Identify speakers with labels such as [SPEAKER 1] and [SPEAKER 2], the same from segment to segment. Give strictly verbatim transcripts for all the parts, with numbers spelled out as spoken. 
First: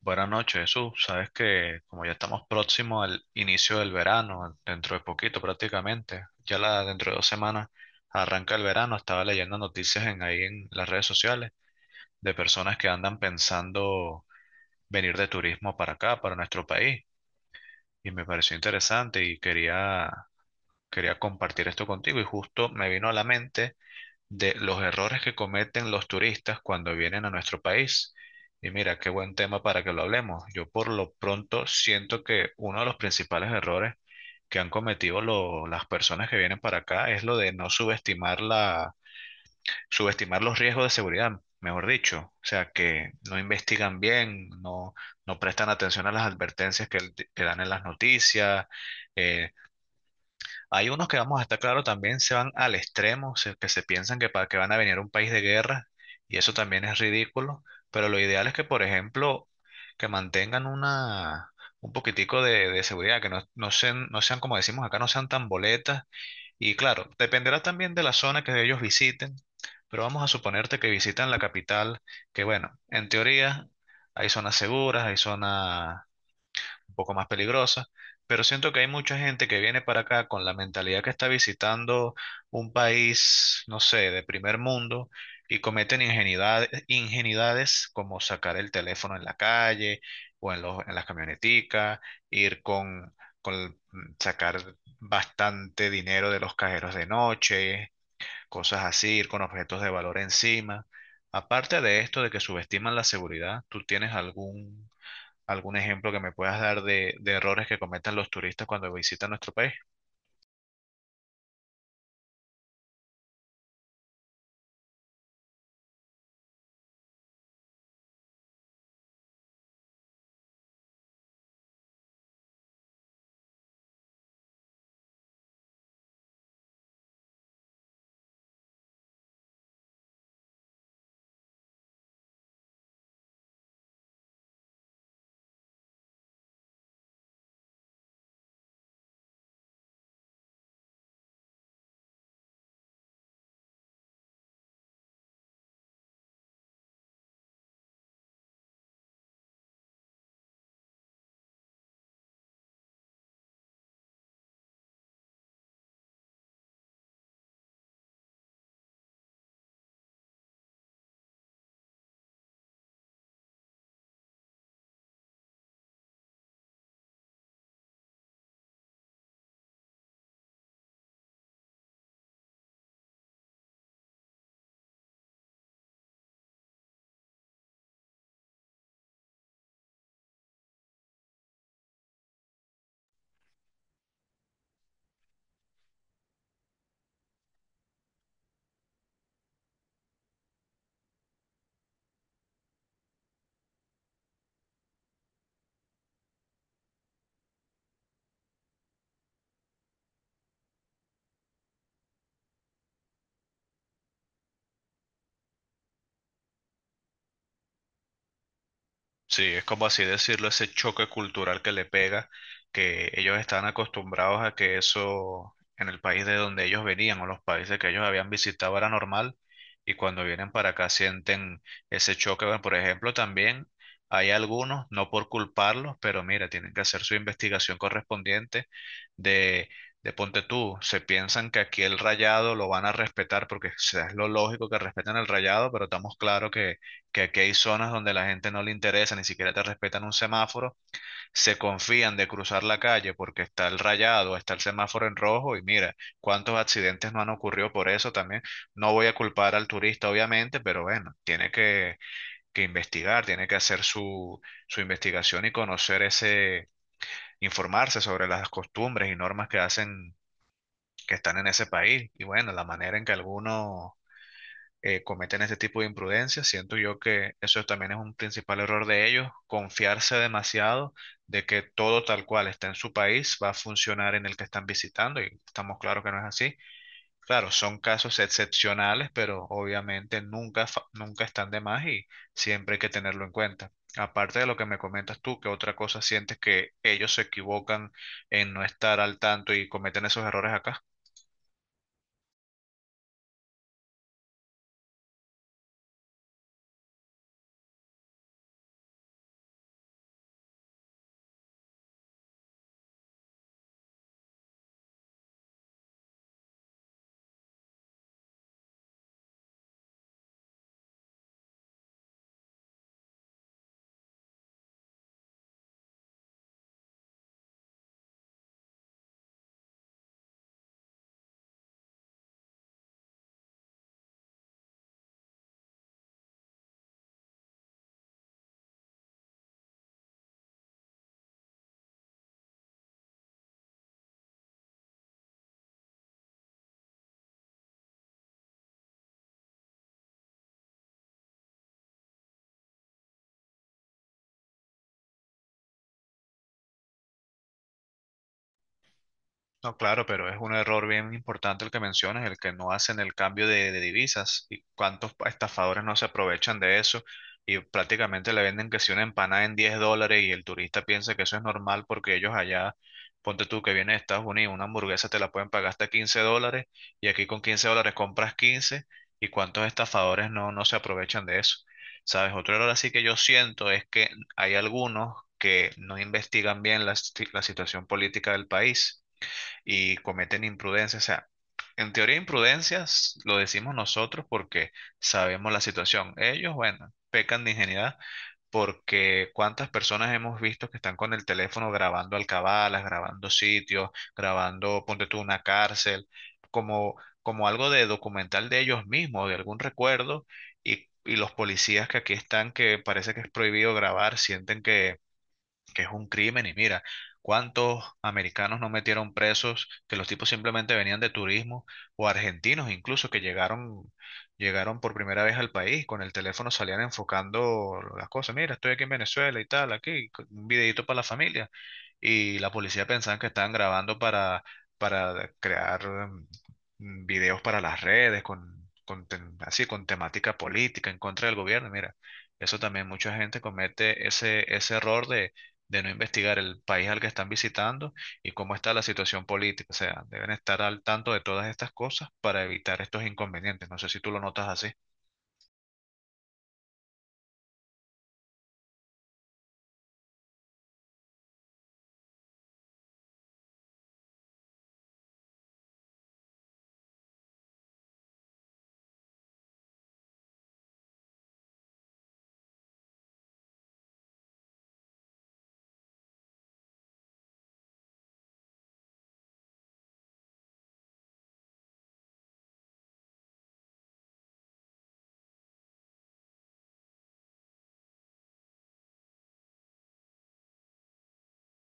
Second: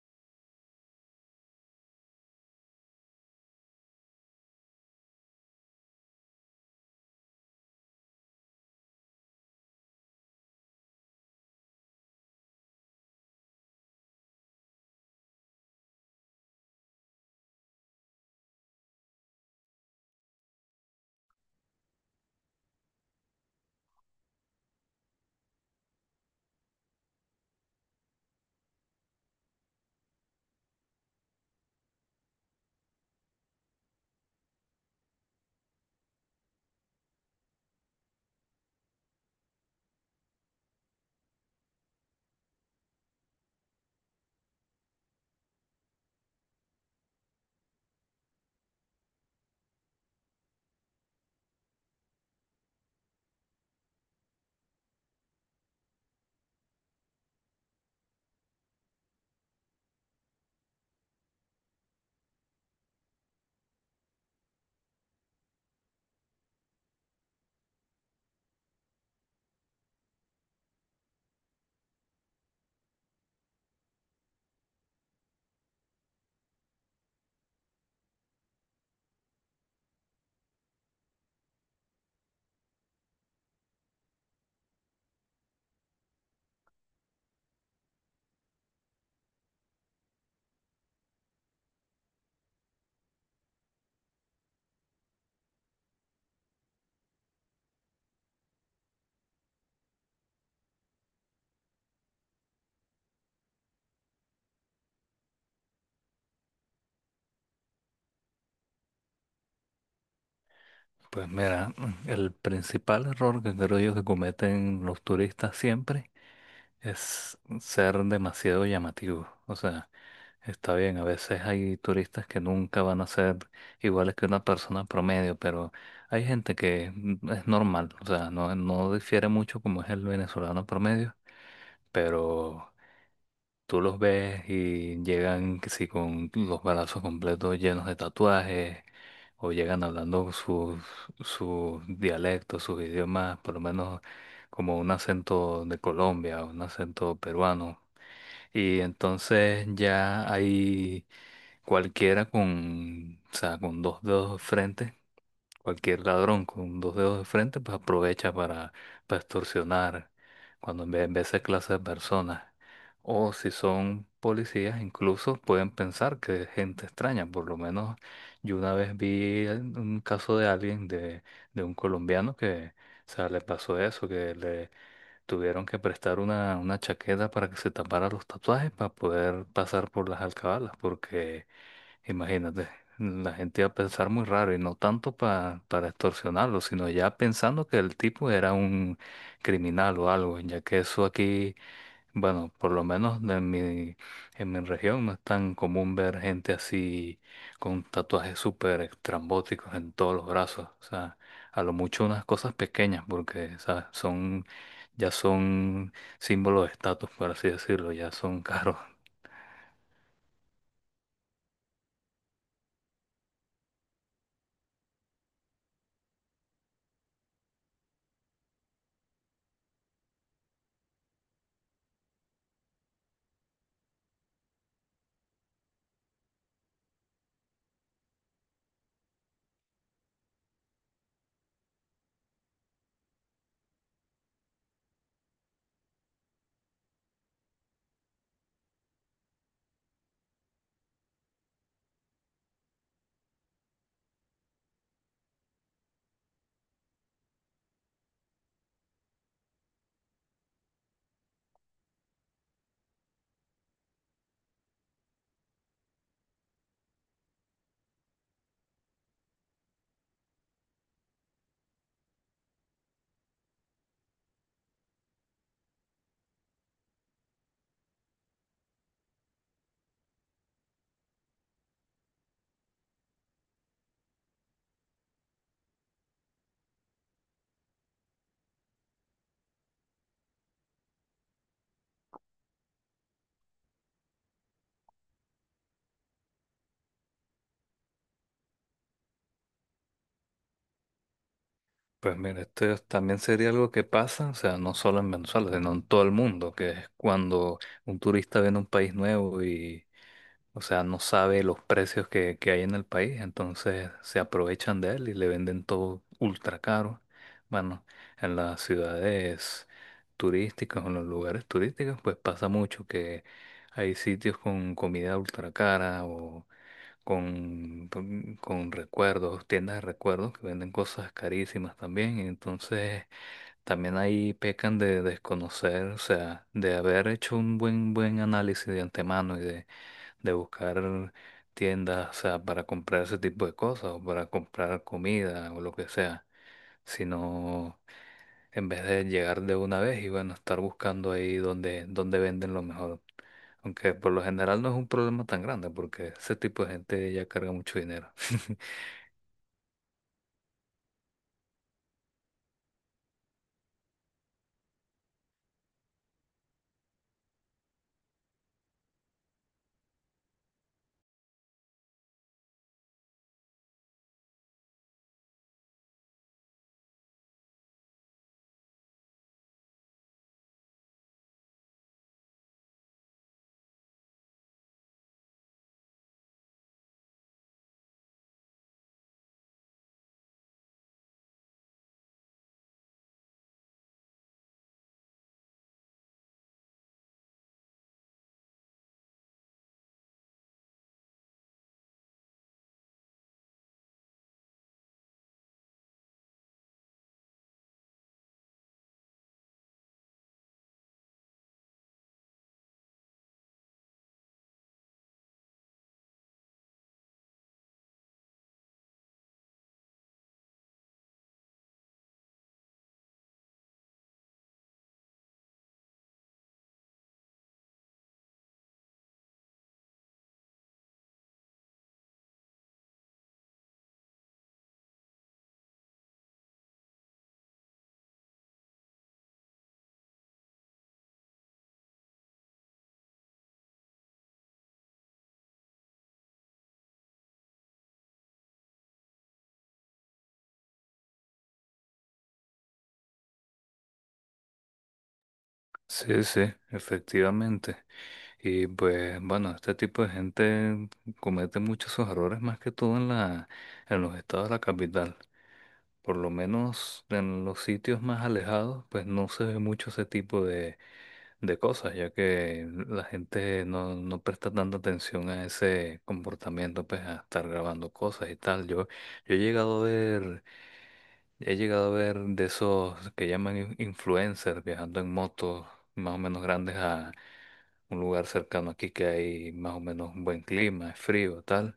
[SPEAKER 1] Buenas noches, Jesús. Sabes que como ya estamos próximos al inicio del verano, dentro de poquito prácticamente, ya la, dentro de dos semanas arranca el verano, estaba leyendo noticias en, ahí en las redes sociales de personas que andan pensando venir de turismo para acá, para nuestro país, y me pareció interesante y quería quería compartir esto contigo y justo me vino a la mente de los errores que cometen los turistas cuando vienen a nuestro país. Y mira, qué buen tema para que lo hablemos. Yo por lo pronto siento que uno de los principales errores que han cometido lo- las personas que vienen para acá es lo de no subestimar la, subestimar los riesgos de seguridad, mejor dicho. O sea, que no investigan bien, no, no prestan atención a las advertencias que, que dan en las noticias. eh, Hay unos que, vamos a estar claro, también se van al extremo, se- que se piensan que, para, que van a venir a un país de guerra, y eso también es ridículo, pero lo ideal es que, por ejemplo, que mantengan una, un poquitico de, de seguridad, que no, no sean, no sean, como decimos acá, no sean tan boletas. Y claro, dependerá también de la zona que ellos visiten, pero vamos a suponerte que visitan la capital, que, bueno, en teoría hay zonas seguras, hay zonas un poco más peligrosas, pero siento que hay mucha gente que viene para acá con la mentalidad que está visitando un país, no sé, de primer mundo, y cometen ingenuidades, ingenuidades como sacar el teléfono en la calle o en los, en las camioneticas, ir con, con mm, sacar bastante dinero de los cajeros de noche, cosas así, ir con objetos de valor encima. Aparte de esto de que subestiman la seguridad, ¿tú tienes algún algún ejemplo que me puedas dar de, de errores que cometan los turistas cuando visitan nuestro país?
[SPEAKER 2] Pues mira, mm, el principal error que creo yo que cometen los turistas siempre es ser demasiado llamativos. O sea, está bien, a veces hay turistas que nunca van a ser iguales que una persona promedio, pero hay gente que mm, es normal, o sea, no, no difiere mucho como es el venezolano promedio, pero Tú los ves y llegan que si con los balazos completos llenos de tatuajes o llegan hablando sus, sus dialectos, sus idiomas, por lo menos como un acento de Colombia, un acento peruano. Y entonces ya hay cualquiera con, o sea, con dos dedos frentes Cualquier ladrón con dos dedos de frente, pues aprovecha para, para extorsionar cuando ve, ve esa clase de personas. O si son policías, incluso pueden pensar que es gente extraña. Por lo menos yo una vez vi un caso de alguien, de, de un colombiano, que o sea, le pasó eso, que le, Tuvieron que prestar una, una chaqueta para que se tapara los tatuajes para poder pasar por las alcabalas, porque imagínate, la gente iba a pensar muy raro y no tanto pa- para extorsionarlo, sino ya pensando que el tipo era un criminal o algo, ya que eso aquí, bueno, por lo menos en mi, en mi región no es tan común ver gente así con tatuajes súper estrambóticos en todos los brazos, o sea, a lo mucho unas cosas pequeñas, porque, ¿sabes? Son ya son símbolos de estatus, por así decirlo, ya son caros.
[SPEAKER 1] Sí, es como así decirlo, ese choque cultural que le pega, que ellos estaban acostumbrados a que eso en el país de donde ellos venían o los países que ellos habían visitado era normal, y cuando vienen para acá sienten ese choque. Bueno, por ejemplo, también hay algunos, no por culparlos, pero mira, tienen que hacer su investigación correspondiente de, de ponte tú. Se piensan que aquí el rayado lo van a respetar porque, o sea, es lo lógico que respeten el rayado, pero estamos claros que aquí hay zonas donde la gente no le interesa, ni siquiera te respetan un semáforo, se confían de cruzar la calle porque está el rayado, está el semáforo en rojo, y mira, cuántos accidentes no han ocurrido por eso también. No voy a culpar al turista, obviamente, pero bueno, tiene que, que investigar, tiene que hacer su, su investigación y conocer ese, informarse sobre las costumbres y normas que hacen, que están en ese país. Y bueno, la manera en que algunos, eh, cometen ese tipo de imprudencias. Siento yo que eso también es un principal error de ellos, confiarse demasiado de que todo tal cual está en su país va a funcionar en el que están visitando, y estamos claros que no es así. Claro, son casos excepcionales, pero obviamente nunca, fa- nunca están de más, y siempre hay que tenerlo en cuenta. Aparte de lo que me comentas tú, ¿qué otra cosa sientes que ellos se equivocan en no estar al tanto y cometen esos errores acá?
[SPEAKER 2] Pues mira, esto es- también sería algo que pasa, o sea, no solo en Venezuela, sino en todo el mundo, que es cuando un turista viene a un país nuevo y, o sea, no sabe los precios que, que hay en el país, entonces se aprovechan de él y le venden todo ultra caro. Bueno, en las ciudades turísticas o en los lugares turísticos, pues pasa mucho que hay sitios con comida ultra cara o con, con con recuerdos, tiendas de recuerdos que venden cosas carísimas también. Entonces, también ahí pecan de desconocer, o sea, de haber hecho un buen, buen análisis de antemano y de, de buscar tiendas, o sea, para comprar ese tipo de cosas o para comprar comida o lo que sea, sino en vez de llegar de una vez y bueno, estar buscando ahí donde, donde venden lo mejor. Aunque por lo general no es un problema tan grande porque ese tipo de gente ya carga mucho dinero.
[SPEAKER 1] No, claro, pero es un error bien importante el que mencionas, el que no hacen el cambio de, de divisas. ¿Y cuántos pa- estafadores no se aprovechan de eso? Y prácticamente le venden que si una empanada en diez dólares, y el turista piensa que eso es normal porque ellos allá, ponte tú que vienes de Estados Unidos, una hamburguesa te la pueden pagar hasta quince dólares, y aquí con quince dólares compras quince, y cuántos estafadores no, no se aprovechan de eso. ¿Sabes? Otro error así que yo siento es que hay algunos que no investigan bien la, si- la situación política del país, y cometen imprudencias. O sea, en teoría imprudencias lo decimos nosotros porque sabemos la situación. Ellos, bueno, pecan de ingenuidad porque cuántas personas hemos visto que están con el teléfono grabando alcabalas, grabando sitios, grabando, ponte tú, una cárcel, como, como algo de documental de ellos mismos, de algún recuerdo, y, y los policías que aquí están, que parece que es prohibido grabar, sienten que que es un crimen, y mira, cuántos americanos no metieron presos, que los tipos simplemente venían de turismo, o argentinos incluso que llegaron, llegaron por primera vez al país, con el teléfono salían enfocando las cosas, mira, estoy aquí en Venezuela y tal, aquí, con un videito para la familia, y la policía pensaba que estaban grabando para, para crear, mm, videos para las redes, con, con tem- así, con temática política en contra del gobierno, mira. Eso también, mucha gente comete ese, ese error de, de no investigar el país al que están visitando y cómo está la situación política. O sea, deben estar al tanto de todas estas cosas para evitar estos inconvenientes. No sé si tú lo notas así.
[SPEAKER 2] Sí, sí, efectivamente. Y pues bueno, este tipo de gente comete muchos sus errores más que todo en la, en los estados de la capital. Por lo menos en los sitios más alejados, pues no se ve mucho ese tipo de, de cosas, ya que la gente no, no presta tanta atención a ese comportamiento, pues a estar grabando cosas y tal. Yo, yo he llegado a ver, he llegado a ver de esos que llaman in- influencers viajando en motos más o menos grandes a un lugar cercano aquí que hay más o menos un buen clima, es frío, tal.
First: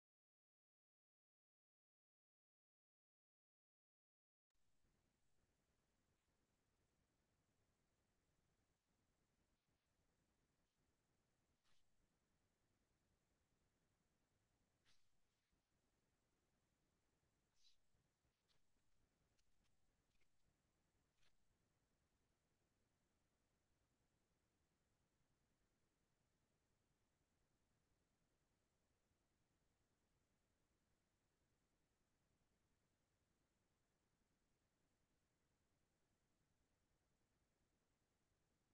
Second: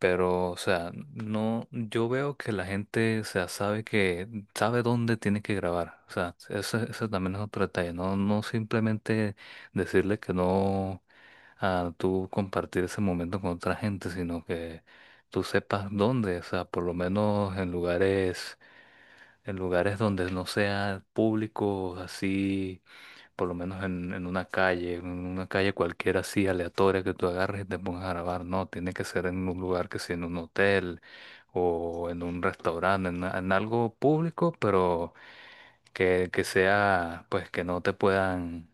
[SPEAKER 2] Pero, o sea, no, yo veo que la gente, o sea, sabe que, sabe dónde tiene que grabar. O sea, ese, ese también es otro detalle. No, no simplemente decirle que no a tú compartir ese momento con otra gente, sino que tú sepas dónde. O sea, por lo menos en lugares, en lugares donde no sea público, así, por lo menos en, en una calle, en una calle cualquiera así aleatoria que tú agarres y te pongas a grabar. No, tiene que ser en un lugar que sea en un hotel o en un restaurante, en, en algo público, pero que, que sea, pues que no te puedan,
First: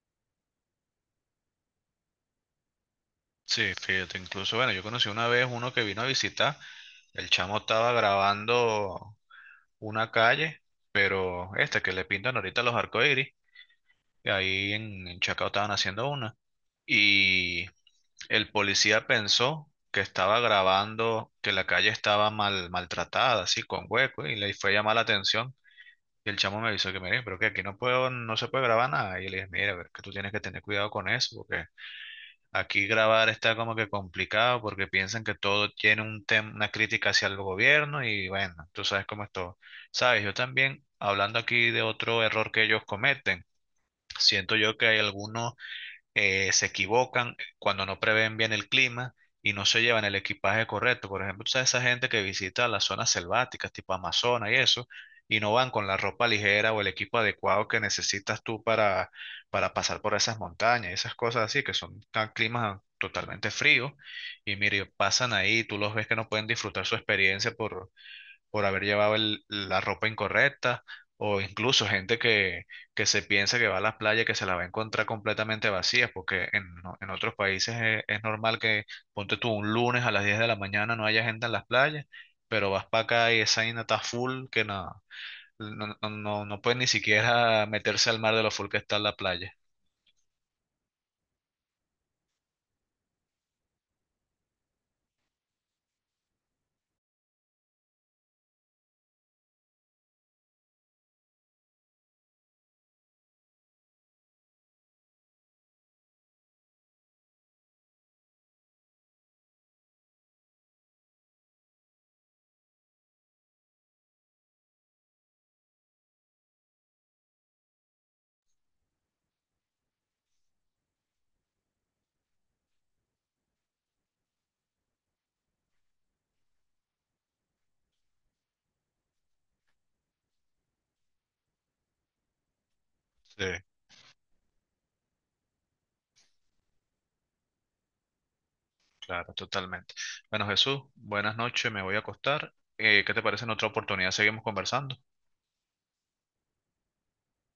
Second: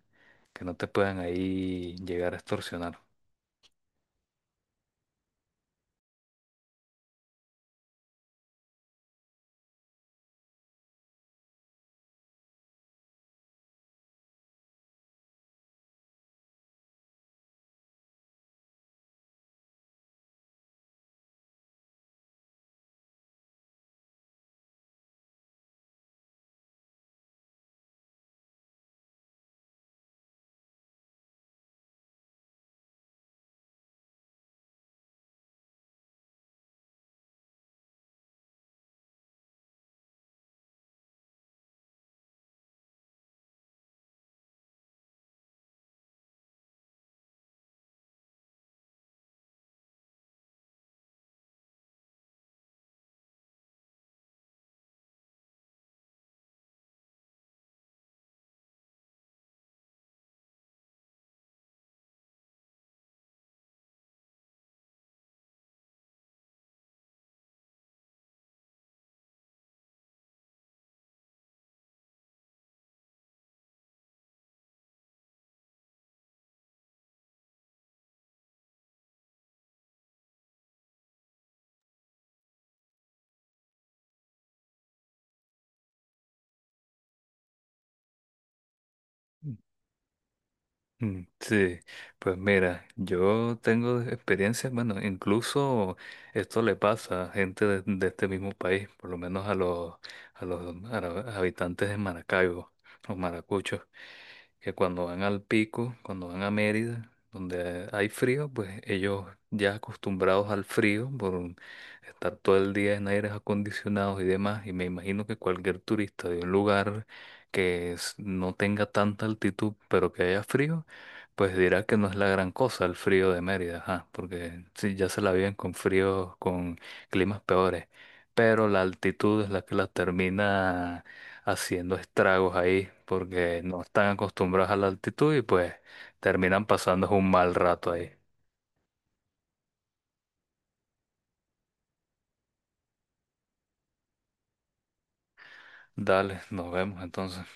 [SPEAKER 2] que no te puedan ahí llegar a extorsionar.
[SPEAKER 1] Sí, fíjate, incluso, bueno, yo conocí una vez uno que vino a visitar, el chamo estaba grabando una calle, pero esta que le pintan ahorita los arcoíris, que ahí en, en Chacao estaban haciendo una, y el policía pensó que estaba grabando que la calle estaba mal, maltratada, así, con hueco, y le fue a llamar la atención. Y el chamo me avisó que, mire, pero que aquí no puedo, no se puede grabar nada. Y yo le dije, mira, pero es que tú tienes que tener cuidado con eso, porque aquí grabar está como que complicado, porque piensan que todo tiene un tem- una crítica hacia el gobierno, y bueno, tú sabes cómo es todo. Sabes, yo también, hablando aquí de otro error que ellos cometen, siento yo que hay algunos, eh, se equivocan cuando no prevén bien el clima y no se llevan el equipaje correcto. Por ejemplo, tú sabes esa gente que visita las zonas selváticas, tipo Amazonas y eso, y no van con la ropa ligera o el equipo adecuado que necesitas tú para, para pasar por esas montañas, esas cosas así, que son tan climas totalmente fríos. Y mire, pasan ahí, tú los ves que no pueden disfrutar su experiencia por por haber llevado el- la ropa incorrecta, o incluso gente que, que se piensa que va a las playas que se la va a encontrar completamente vacías, porque en, en otros países es, es normal que, ponte tú, un lunes a las diez de la mañana no haya gente en las playas, pero vas para acá y esa vaina está full que no, no, no, no, no pueden ni siquiera meterse al mar de lo full que está la playa.
[SPEAKER 2] Mm, sí, pues mira, yo tengo experiencias, bueno, incluso esto le pasa a gente de, de este mismo país, por lo menos a los, a los ara- habitantes de Maracaibo, los maracuchos, que cuando van al pico, cuando van a Mérida, donde hay frío, pues ellos ya acostumbrados al frío por un- estar todo el día en aires acondicionados y demás, y me imagino que cualquier turista de un lugar que es- no tenga tanta altitud, pero que haya frío, pues dirá que no es la gran cosa el frío de Mérida, ajá, porque sí, ya se la viven con fríos, con climas peores, pero la altitud es la que la termina haciendo estragos ahí,
[SPEAKER 1] Sí,
[SPEAKER 2] porque no están acostumbrados a la altitud y pues terminan pasando un mal rato ahí.
[SPEAKER 1] claro, totalmente. Bueno, Jesús, buenas noches, me voy a acostar. Eh, ¿qué te parece en otra oportunidad? Seguimos conversando.
[SPEAKER 2] Dale, nos vemos entonces.